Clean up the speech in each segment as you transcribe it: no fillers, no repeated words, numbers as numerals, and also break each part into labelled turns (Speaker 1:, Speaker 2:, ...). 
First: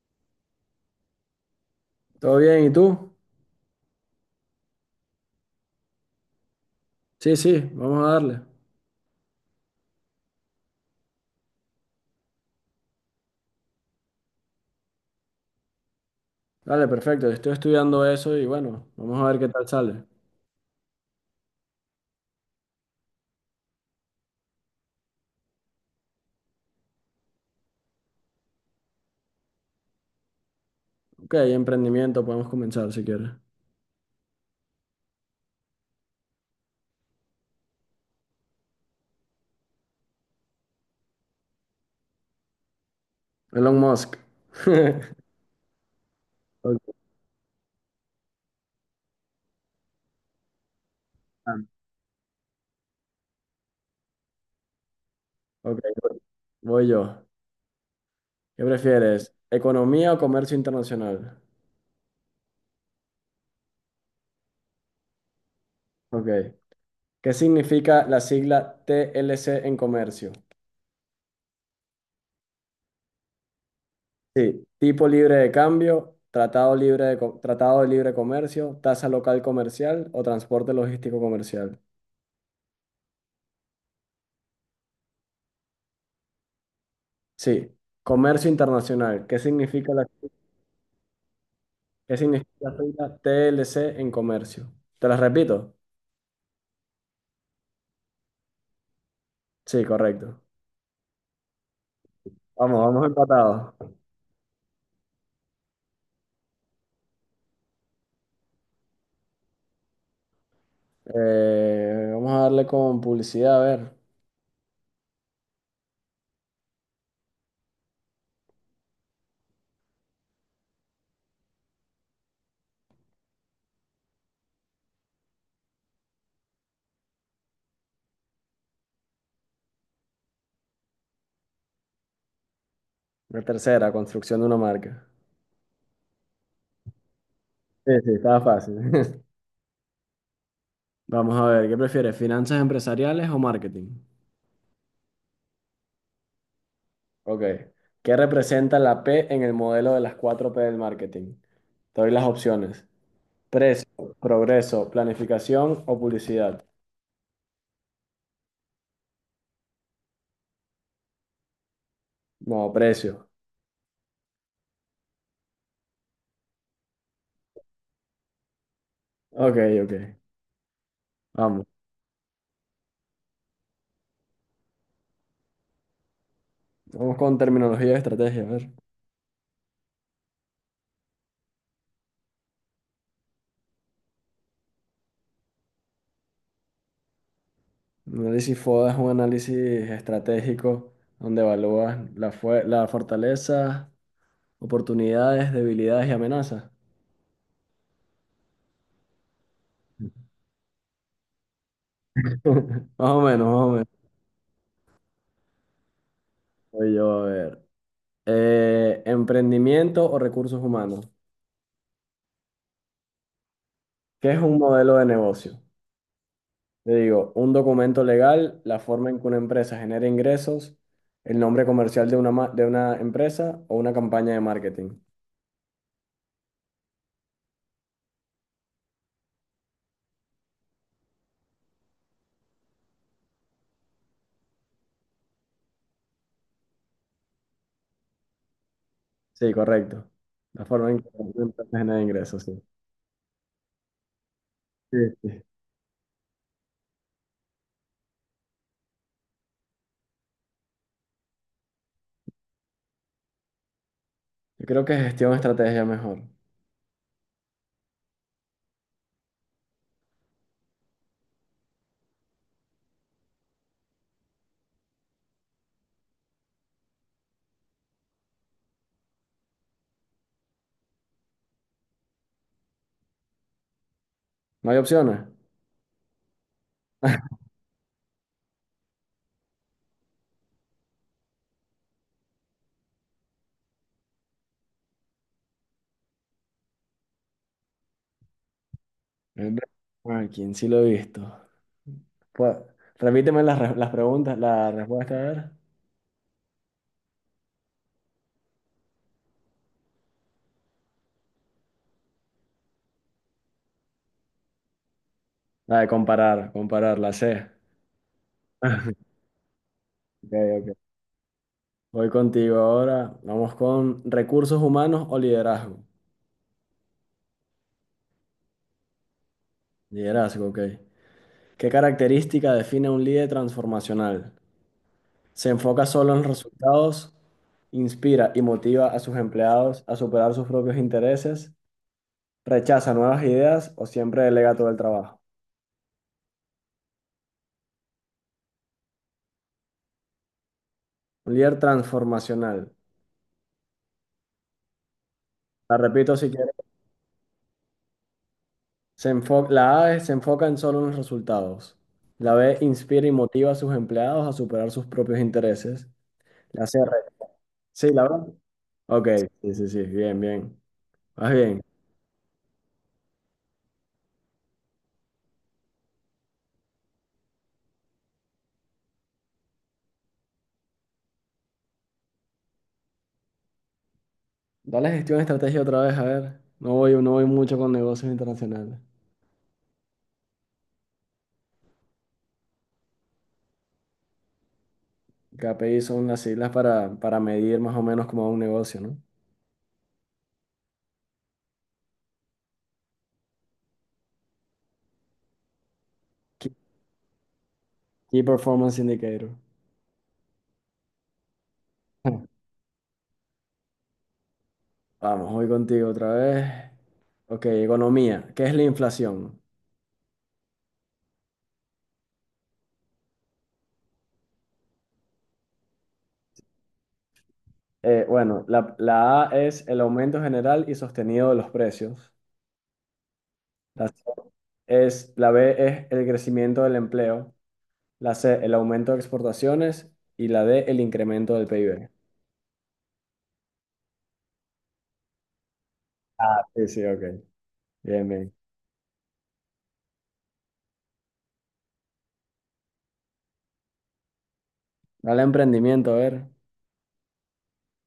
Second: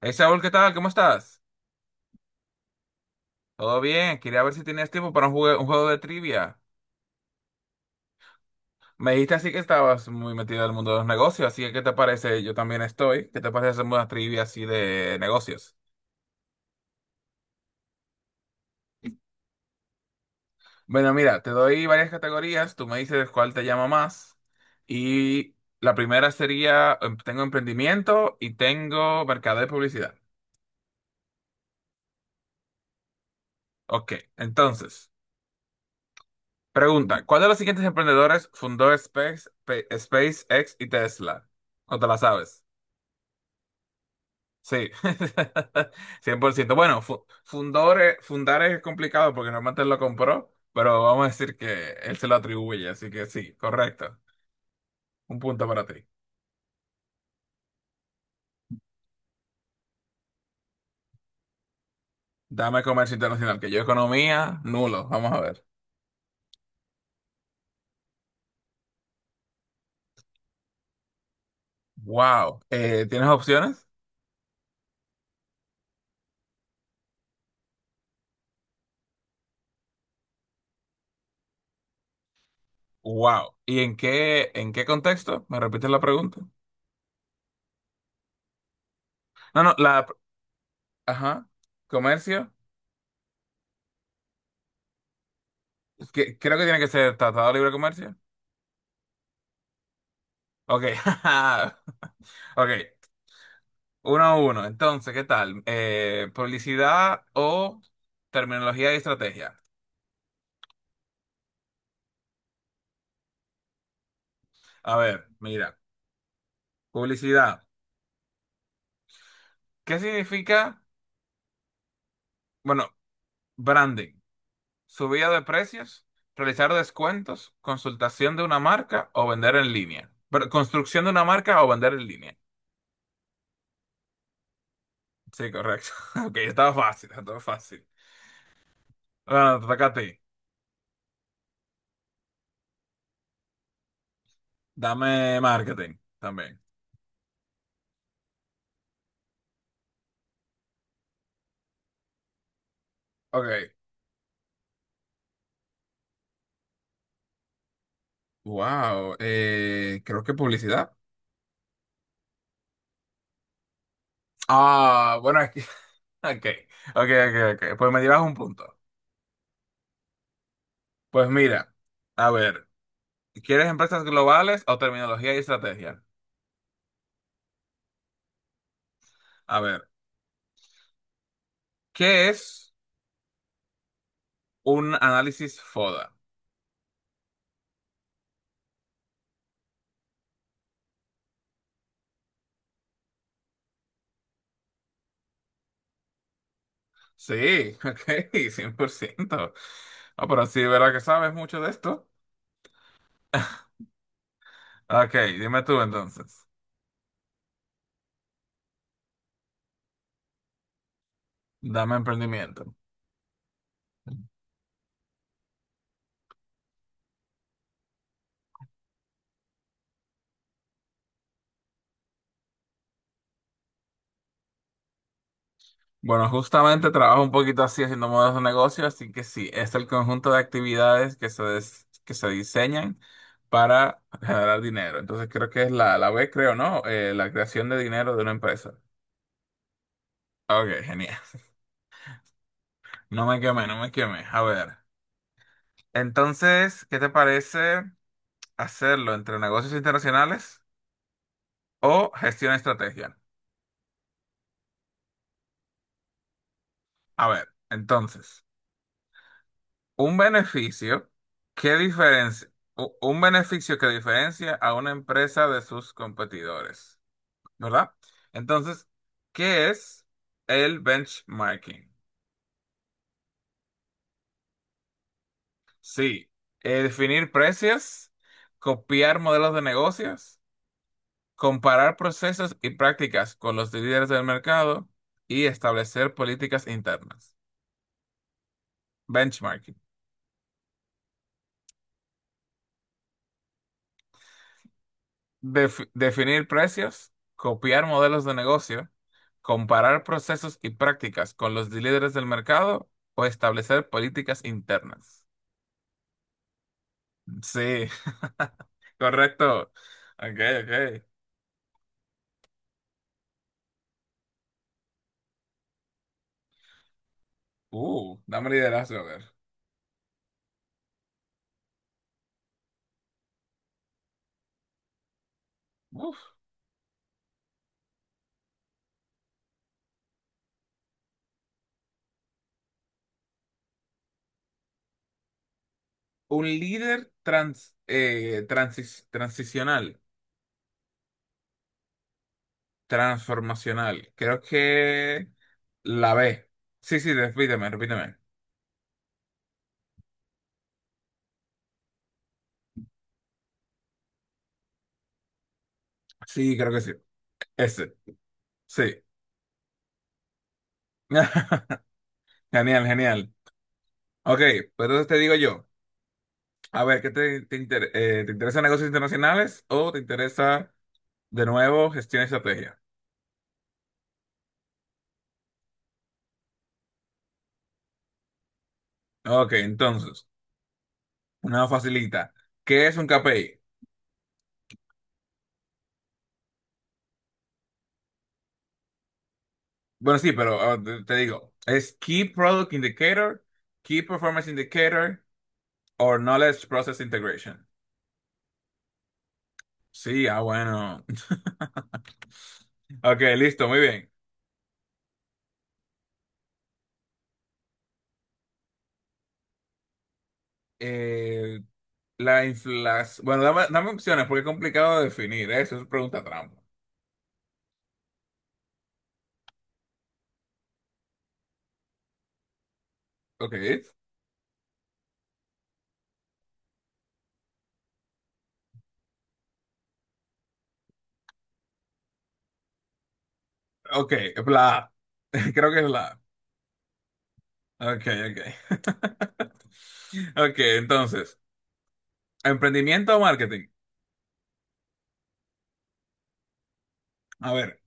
Speaker 1: Hey Saúl, ¿qué tal? ¿Cómo estás?
Speaker 2: ¿Todo bien? ¿Y tú?
Speaker 1: Todo bien, quería ver si tenías tiempo para un juego de trivia.
Speaker 2: Sí, sí, vamos a darle.
Speaker 1: Me dijiste así que estabas muy metido en el mundo de los negocios, así que ¿qué te parece? Yo también estoy. ¿Qué te parece hacer una trivia así de negocios?
Speaker 2: Dale, perfecto. Estoy estudiando eso y bueno, vamos a ver qué tal sale.
Speaker 1: Bueno, mira, te doy varias categorías, tú me dices cuál te llama más. Y la primera sería, tengo emprendimiento y tengo mercado de publicidad.
Speaker 2: Ok, emprendimiento, podemos comenzar si quieres.
Speaker 1: Ok, entonces, pregunta, ¿cuál de los siguientes emprendedores fundó SpaceX y Tesla? ¿O te la sabes?
Speaker 2: Elon Musk.
Speaker 1: Sí, cien por ciento.
Speaker 2: Ok,
Speaker 1: Bueno, fundar es complicado porque normalmente él lo compró, pero vamos a decir que él se lo atribuye, así que sí, correcto. Un punto
Speaker 2: ok,
Speaker 1: para ti.
Speaker 2: voy yo. ¿Qué prefieres? ¿Economía o comercio internacional?
Speaker 1: Dame comercio internacional, que yo economía, nulo. Vamos a ver.
Speaker 2: Ok. ¿Qué significa la sigla TLC en comercio?
Speaker 1: Wow. ¿Tienes opciones?
Speaker 2: Sí, tipo libre de cambio, tratado de libre comercio, tasa local comercial o transporte logístico comercial.
Speaker 1: Wow. ¿Y en qué contexto? ¿Me repites la pregunta?
Speaker 2: Sí, comercio internacional.
Speaker 1: No, no, Ajá.
Speaker 2: ¿Qué significa
Speaker 1: Comercio.
Speaker 2: la sigla TLC en comercio? ¿Te las repito?
Speaker 1: Que, creo que tiene que ser Tratado de Libre Comercio.
Speaker 2: Sí, correcto.
Speaker 1: Ok.
Speaker 2: Vamos,
Speaker 1: Ok.
Speaker 2: vamos empatados.
Speaker 1: Uno a uno. Entonces, ¿qué tal? Publicidad o terminología y estrategia.
Speaker 2: Vamos a darle con publicidad, a ver.
Speaker 1: A ver, mira, publicidad. ¿Qué significa? Bueno, branding. Subida de precios, realizar descuentos, consultación de una marca o vender en línea. Pero, construcción de una marca o vender en línea.
Speaker 2: La tercera, construcción de una marca.
Speaker 1: Sí, correcto. Ok, estaba fácil, estaba fácil.
Speaker 2: Sí, sí, estaba fácil.
Speaker 1: Bueno, te toca a ti.
Speaker 2: Vamos a ver, ¿qué prefieres? ¿Finanzas empresariales o marketing?
Speaker 1: Dame marketing también.
Speaker 2: Ok. ¿Qué representa la P en el modelo de las cuatro p del marketing? Te doy las opciones.
Speaker 1: Ok.
Speaker 2: Precio, progreso, planificación o publicidad.
Speaker 1: Wow. Creo que publicidad.
Speaker 2: No, precio.
Speaker 1: Ah, bueno, es que. Ok, ok, ok, ok. Pues me llevas un punto.
Speaker 2: Ok, ok.
Speaker 1: Pues
Speaker 2: Vamos.
Speaker 1: mira, a ver, ¿quieres empresas globales o terminología y estrategia?
Speaker 2: Vamos con terminología de estrategia. A ver.
Speaker 1: A ver, ¿qué es un análisis FODA?
Speaker 2: Un análisis FODA es un análisis estratégico donde evalúas la fortaleza, oportunidades, debilidades y amenazas.
Speaker 1: Sí, ok, 100%. Ah, pero sí, ¿verdad que sabes mucho de esto?
Speaker 2: Más o menos, más o menos.
Speaker 1: Ok, dime tú entonces.
Speaker 2: Voy yo a ver. Emprendimiento o recursos humanos.
Speaker 1: Dame emprendimiento.
Speaker 2: ¿Qué es un modelo de negocio? Le digo, un documento legal, la forma en que una empresa genera ingresos, el nombre comercial de una empresa o una campaña de marketing.
Speaker 1: Bueno, justamente trabajo un poquito así haciendo modelos de negocio, así que sí, es el conjunto de actividades que se diseñan para generar dinero. Entonces creo que es la B, creo, ¿no? La creación de dinero de una empresa.
Speaker 2: Sí, correcto. La
Speaker 1: Ok,
Speaker 2: forma en que
Speaker 1: genial.
Speaker 2: se genera ingresos, sí.
Speaker 1: No me quemé, no me quemé. A ver.
Speaker 2: Sí, sí.
Speaker 1: Entonces, ¿qué te parece hacerlo entre negocios internacionales o gestión estrategia?
Speaker 2: Yo creo que gestión estrategia mejor.
Speaker 1: A ver, entonces. Un beneficio que diferencia a una empresa de sus competidores, ¿verdad? Entonces, ¿qué es el benchmarking?
Speaker 2: No hay opciones.
Speaker 1: Sí, definir precios, copiar modelos de negocios, comparar procesos y prácticas con los líderes del mercado y establecer políticas internas.
Speaker 2: El
Speaker 1: Benchmarking.
Speaker 2: ranking, sí lo he visto. Pues, las preguntas, la respuesta, a ver.
Speaker 1: Definir precios, copiar modelos de negocio, comparar procesos y prácticas con los líderes del mercado o establecer políticas internas.
Speaker 2: La de comparar, comparar, la C.
Speaker 1: Sí, correcto.
Speaker 2: Ok,
Speaker 1: Ok,
Speaker 2: ok.
Speaker 1: ok.
Speaker 2: Voy contigo ahora. Vamos con recursos humanos o liderazgo.
Speaker 1: Dame liderazgo, a ver.
Speaker 2: Liderazgo, ok. ¿Qué característica define a un líder transformacional? Se enfoca solo
Speaker 1: Uf.
Speaker 2: en los resultados, inspira y motiva a sus empleados a superar sus propios intereses, rechaza nuevas ideas o siempre delega todo el trabajo.
Speaker 1: Un líder transicional,
Speaker 2: Un líder transformacional.
Speaker 1: transformacional. Creo que
Speaker 2: La
Speaker 1: la
Speaker 2: repito si
Speaker 1: B.
Speaker 2: quieres.
Speaker 1: Sí, sí, repíteme, repíteme.
Speaker 2: La A es se enfoca en solo en los resultados. La B inspira y motiva a sus empleados a superar sus propios intereses.
Speaker 1: Sí,
Speaker 2: La
Speaker 1: creo
Speaker 2: C,
Speaker 1: que
Speaker 2: re-
Speaker 1: sí.
Speaker 2: sí,
Speaker 1: Ese,
Speaker 2: la verdad.
Speaker 1: sí.
Speaker 2: Ok, sí, sí, sí, bien, bien. Más bien.
Speaker 1: Genial, genial. Ok, pues entonces te digo yo, a ver, ¿qué te interesa negocios internacionales o te interesa de nuevo gestión y estrategia?
Speaker 2: Dale gestión de estrategia otra vez, a ver. No voy, no voy mucho con negocios internacionales.
Speaker 1: Ok, entonces, una facilita. ¿Qué es un KPI?
Speaker 2: KPI son las siglas para medir más o menos como un negocio, ¿no?
Speaker 1: Bueno, sí, pero te digo, es Key Product Indicator, Key Performance Indicator or
Speaker 2: Key
Speaker 1: Knowledge Process Integration.
Speaker 2: Key Performance Indicator.
Speaker 1: Sí, ah, bueno. Ok, listo, muy bien.
Speaker 2: Vamos, voy contigo otra vez. Ok, economía. ¿Qué es la inflación?
Speaker 1: Eh, la inflación. Bueno, dame opciones porque es complicado de definir, ¿eh? Eso es pregunta trampa.
Speaker 2: Bueno, la A es el aumento general y sostenido de los precios.
Speaker 1: Ok,
Speaker 2: La, C la B es el crecimiento del empleo. La C, el aumento de exportaciones. Y la D, el incremento del PIB.
Speaker 1: ok, la A. Creo que es la
Speaker 2: Sí, sí, ok.
Speaker 1: A. Ok,
Speaker 2: Bien, bien.
Speaker 1: ok. Ok, entonces, emprendimiento o marketing.
Speaker 2: Dale a emprendimiento, a ver.
Speaker 1: A ver,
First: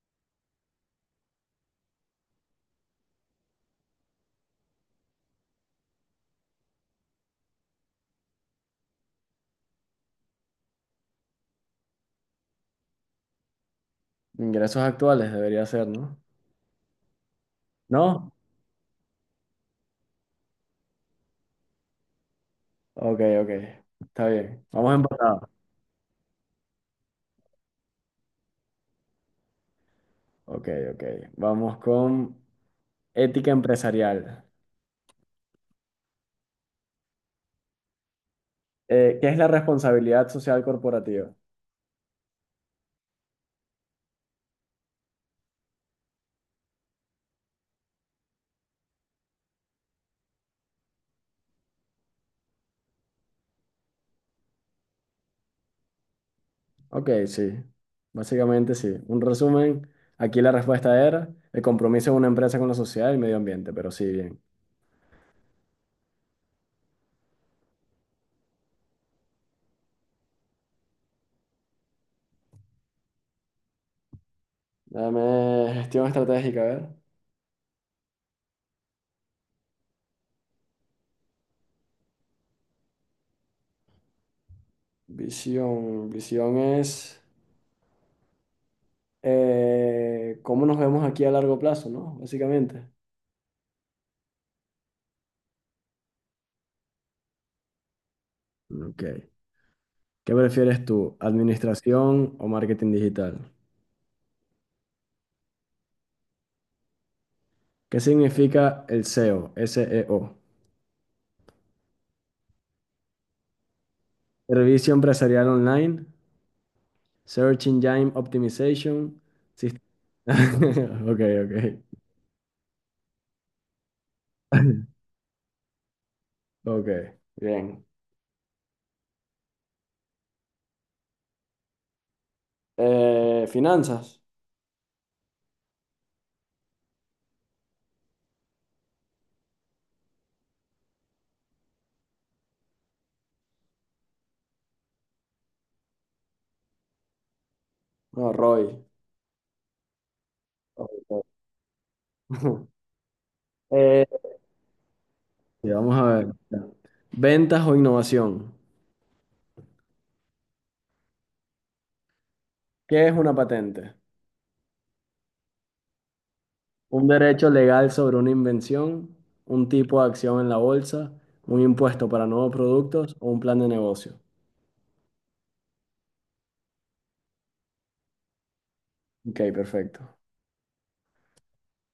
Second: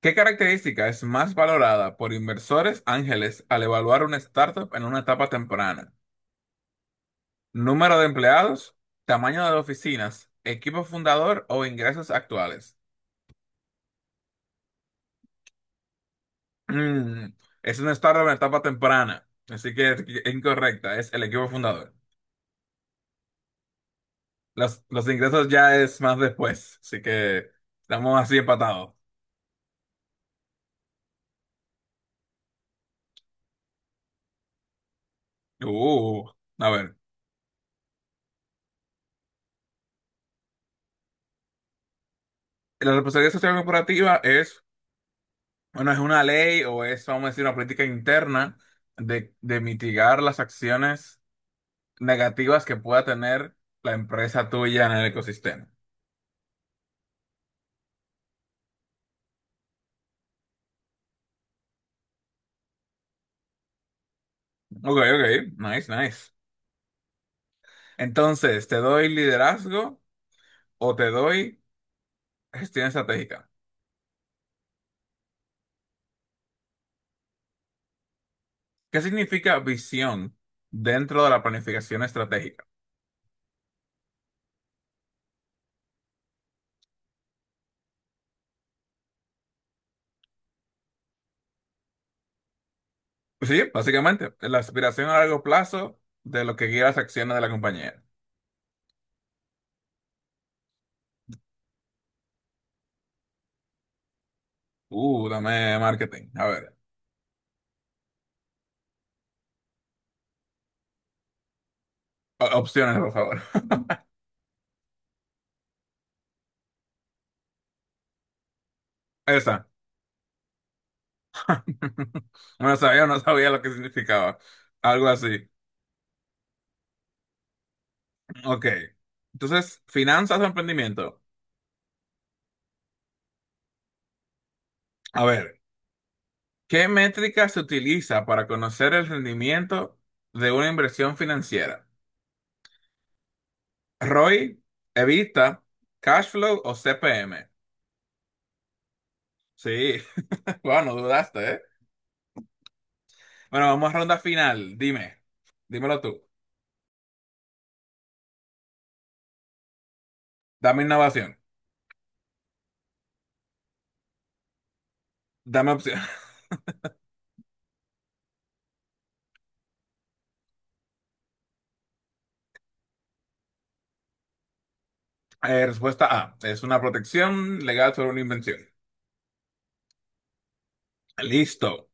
Speaker 1: ¿qué característica es más valorada por inversores ángeles al evaluar una startup en una etapa temprana? ¿Número de empleados, tamaño de oficinas, equipo fundador o ingresos actuales?
Speaker 2: Ingresos actuales debería ser, ¿no?
Speaker 1: Mm, es una startup
Speaker 2: ¿No?
Speaker 1: en etapa temprana, así que es incorrecta, es el equipo fundador.
Speaker 2: Ok, ok. Está bien.
Speaker 1: Los,
Speaker 2: Vamos
Speaker 1: los
Speaker 2: empatados.
Speaker 1: ingresos ya es más después, así que estamos así empatados.
Speaker 2: Ok, ok. Vamos con ética empresarial.
Speaker 1: Uh, a ver.
Speaker 2: ¿Qué es la responsabilidad social corporativa?
Speaker 1: La responsabilidad social corporativa es, bueno, es una ley o es, vamos a decir, una política interna de mitigar las acciones negativas que pueda tener la empresa tuya en el ecosistema.
Speaker 2: Ok, sí. Básicamente sí. Un resumen. Aquí la respuesta era el compromiso de una empresa con la sociedad y el medio ambiente, pero sí, bien.
Speaker 1: Ok, ok, nice, nice. Entonces, ¿te doy liderazgo o te doy gestión estratégica?
Speaker 2: Dame gestión estratégica, a ver.
Speaker 1: ¿Qué significa visión dentro de la planificación estratégica?
Speaker 2: Visión. Visión es cómo nos vemos aquí a largo plazo, ¿no? Básicamente.
Speaker 1: Sí, básicamente, la aspiración a largo plazo de lo que guía las acciones de la compañía.
Speaker 2: Ok. ¿Qué prefieres tú, administración o marketing digital?
Speaker 1: Dame marketing. A ver,
Speaker 2: ¿Qué significa el SEO?
Speaker 1: opciones, por favor.
Speaker 2: Servicio empresarial online, Search Engine Optimization,
Speaker 1: Esa.
Speaker 2: sist- Ok, ok.
Speaker 1: No sabía, no sabía lo que significaba. Algo así.
Speaker 2: Ok, bien.
Speaker 1: Ok. Entonces, finanzas o emprendimiento.
Speaker 2: Finanzas.
Speaker 1: A ver, ¿qué métrica se utiliza para conocer el rendimiento de una inversión financiera? ROI, EBITDA, cash flow o CPM.
Speaker 2: No, Roy.
Speaker 1: Sí, bueno,
Speaker 2: Ok.
Speaker 1: dudaste, ¿eh? Bueno, vamos a
Speaker 2: Eh,
Speaker 1: ronda final. Dime,
Speaker 2: sí, vamos
Speaker 1: dímelo
Speaker 2: a
Speaker 1: tú.
Speaker 2: ver. Ventas o innovación.
Speaker 1: Dame innovación.
Speaker 2: ¿Qué es una patente?
Speaker 1: Dame opción.
Speaker 2: Un derecho legal sobre una invención, un tipo de acción en la bolsa, un impuesto para nuevos productos o un plan de negocio.
Speaker 1: Respuesta A. Es una protección legal sobre una invención.
Speaker 2: Ok, perfecto.
Speaker 1: Listo.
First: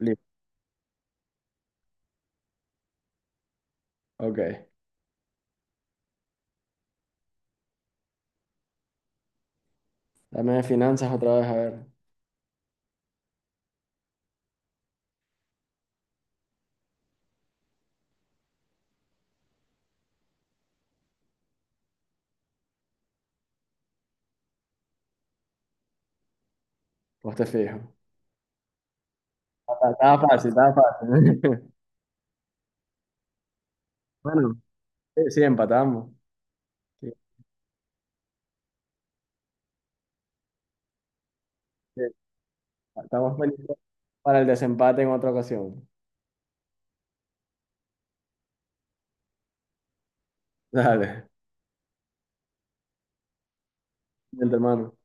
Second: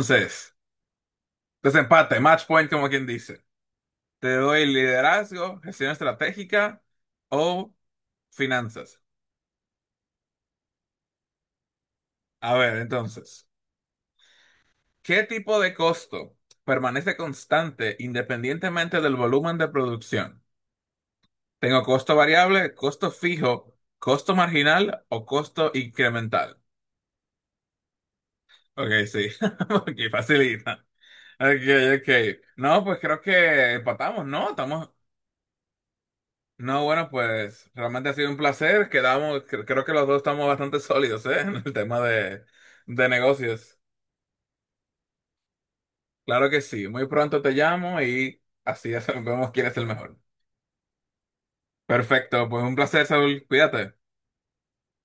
Speaker 2: Listo.
Speaker 1: desempate, match point, como quien dice. Te doy
Speaker 2: Ok.
Speaker 1: liderazgo, gestión estratégica o finanzas.
Speaker 2: Dame de finanzas otra vez, a ver.
Speaker 1: A ver, entonces, ¿qué tipo de costo permanece constante independientemente del volumen de producción? ¿Tengo costo variable, costo fijo, costo marginal o costo incremental?
Speaker 2: Pues te fijo.
Speaker 1: Ok, sí.
Speaker 2: Ah,
Speaker 1: Ok,
Speaker 2: estaba fácil, estaba
Speaker 1: facilita.
Speaker 2: fácil.
Speaker 1: Ok, ok. No, pues creo que empatamos, ¿no?
Speaker 2: Bueno,
Speaker 1: Estamos.
Speaker 2: sí, sí, empatamos.
Speaker 1: No, bueno,
Speaker 2: Sí,
Speaker 1: pues realmente ha sido un placer. Quedamos, creo que los dos estamos bastante sólidos, ¿eh? En el tema
Speaker 2: sí.
Speaker 1: de,
Speaker 2: Estamos pendientes
Speaker 1: negocios.
Speaker 2: para el desempate en otra ocasión.
Speaker 1: Claro que sí. Muy pronto te llamo y así vemos quién es el mejor.
Speaker 2: Dale,
Speaker 1: Perfecto, pues un placer, Saúl. Cuídate.
Speaker 2: mi hermano.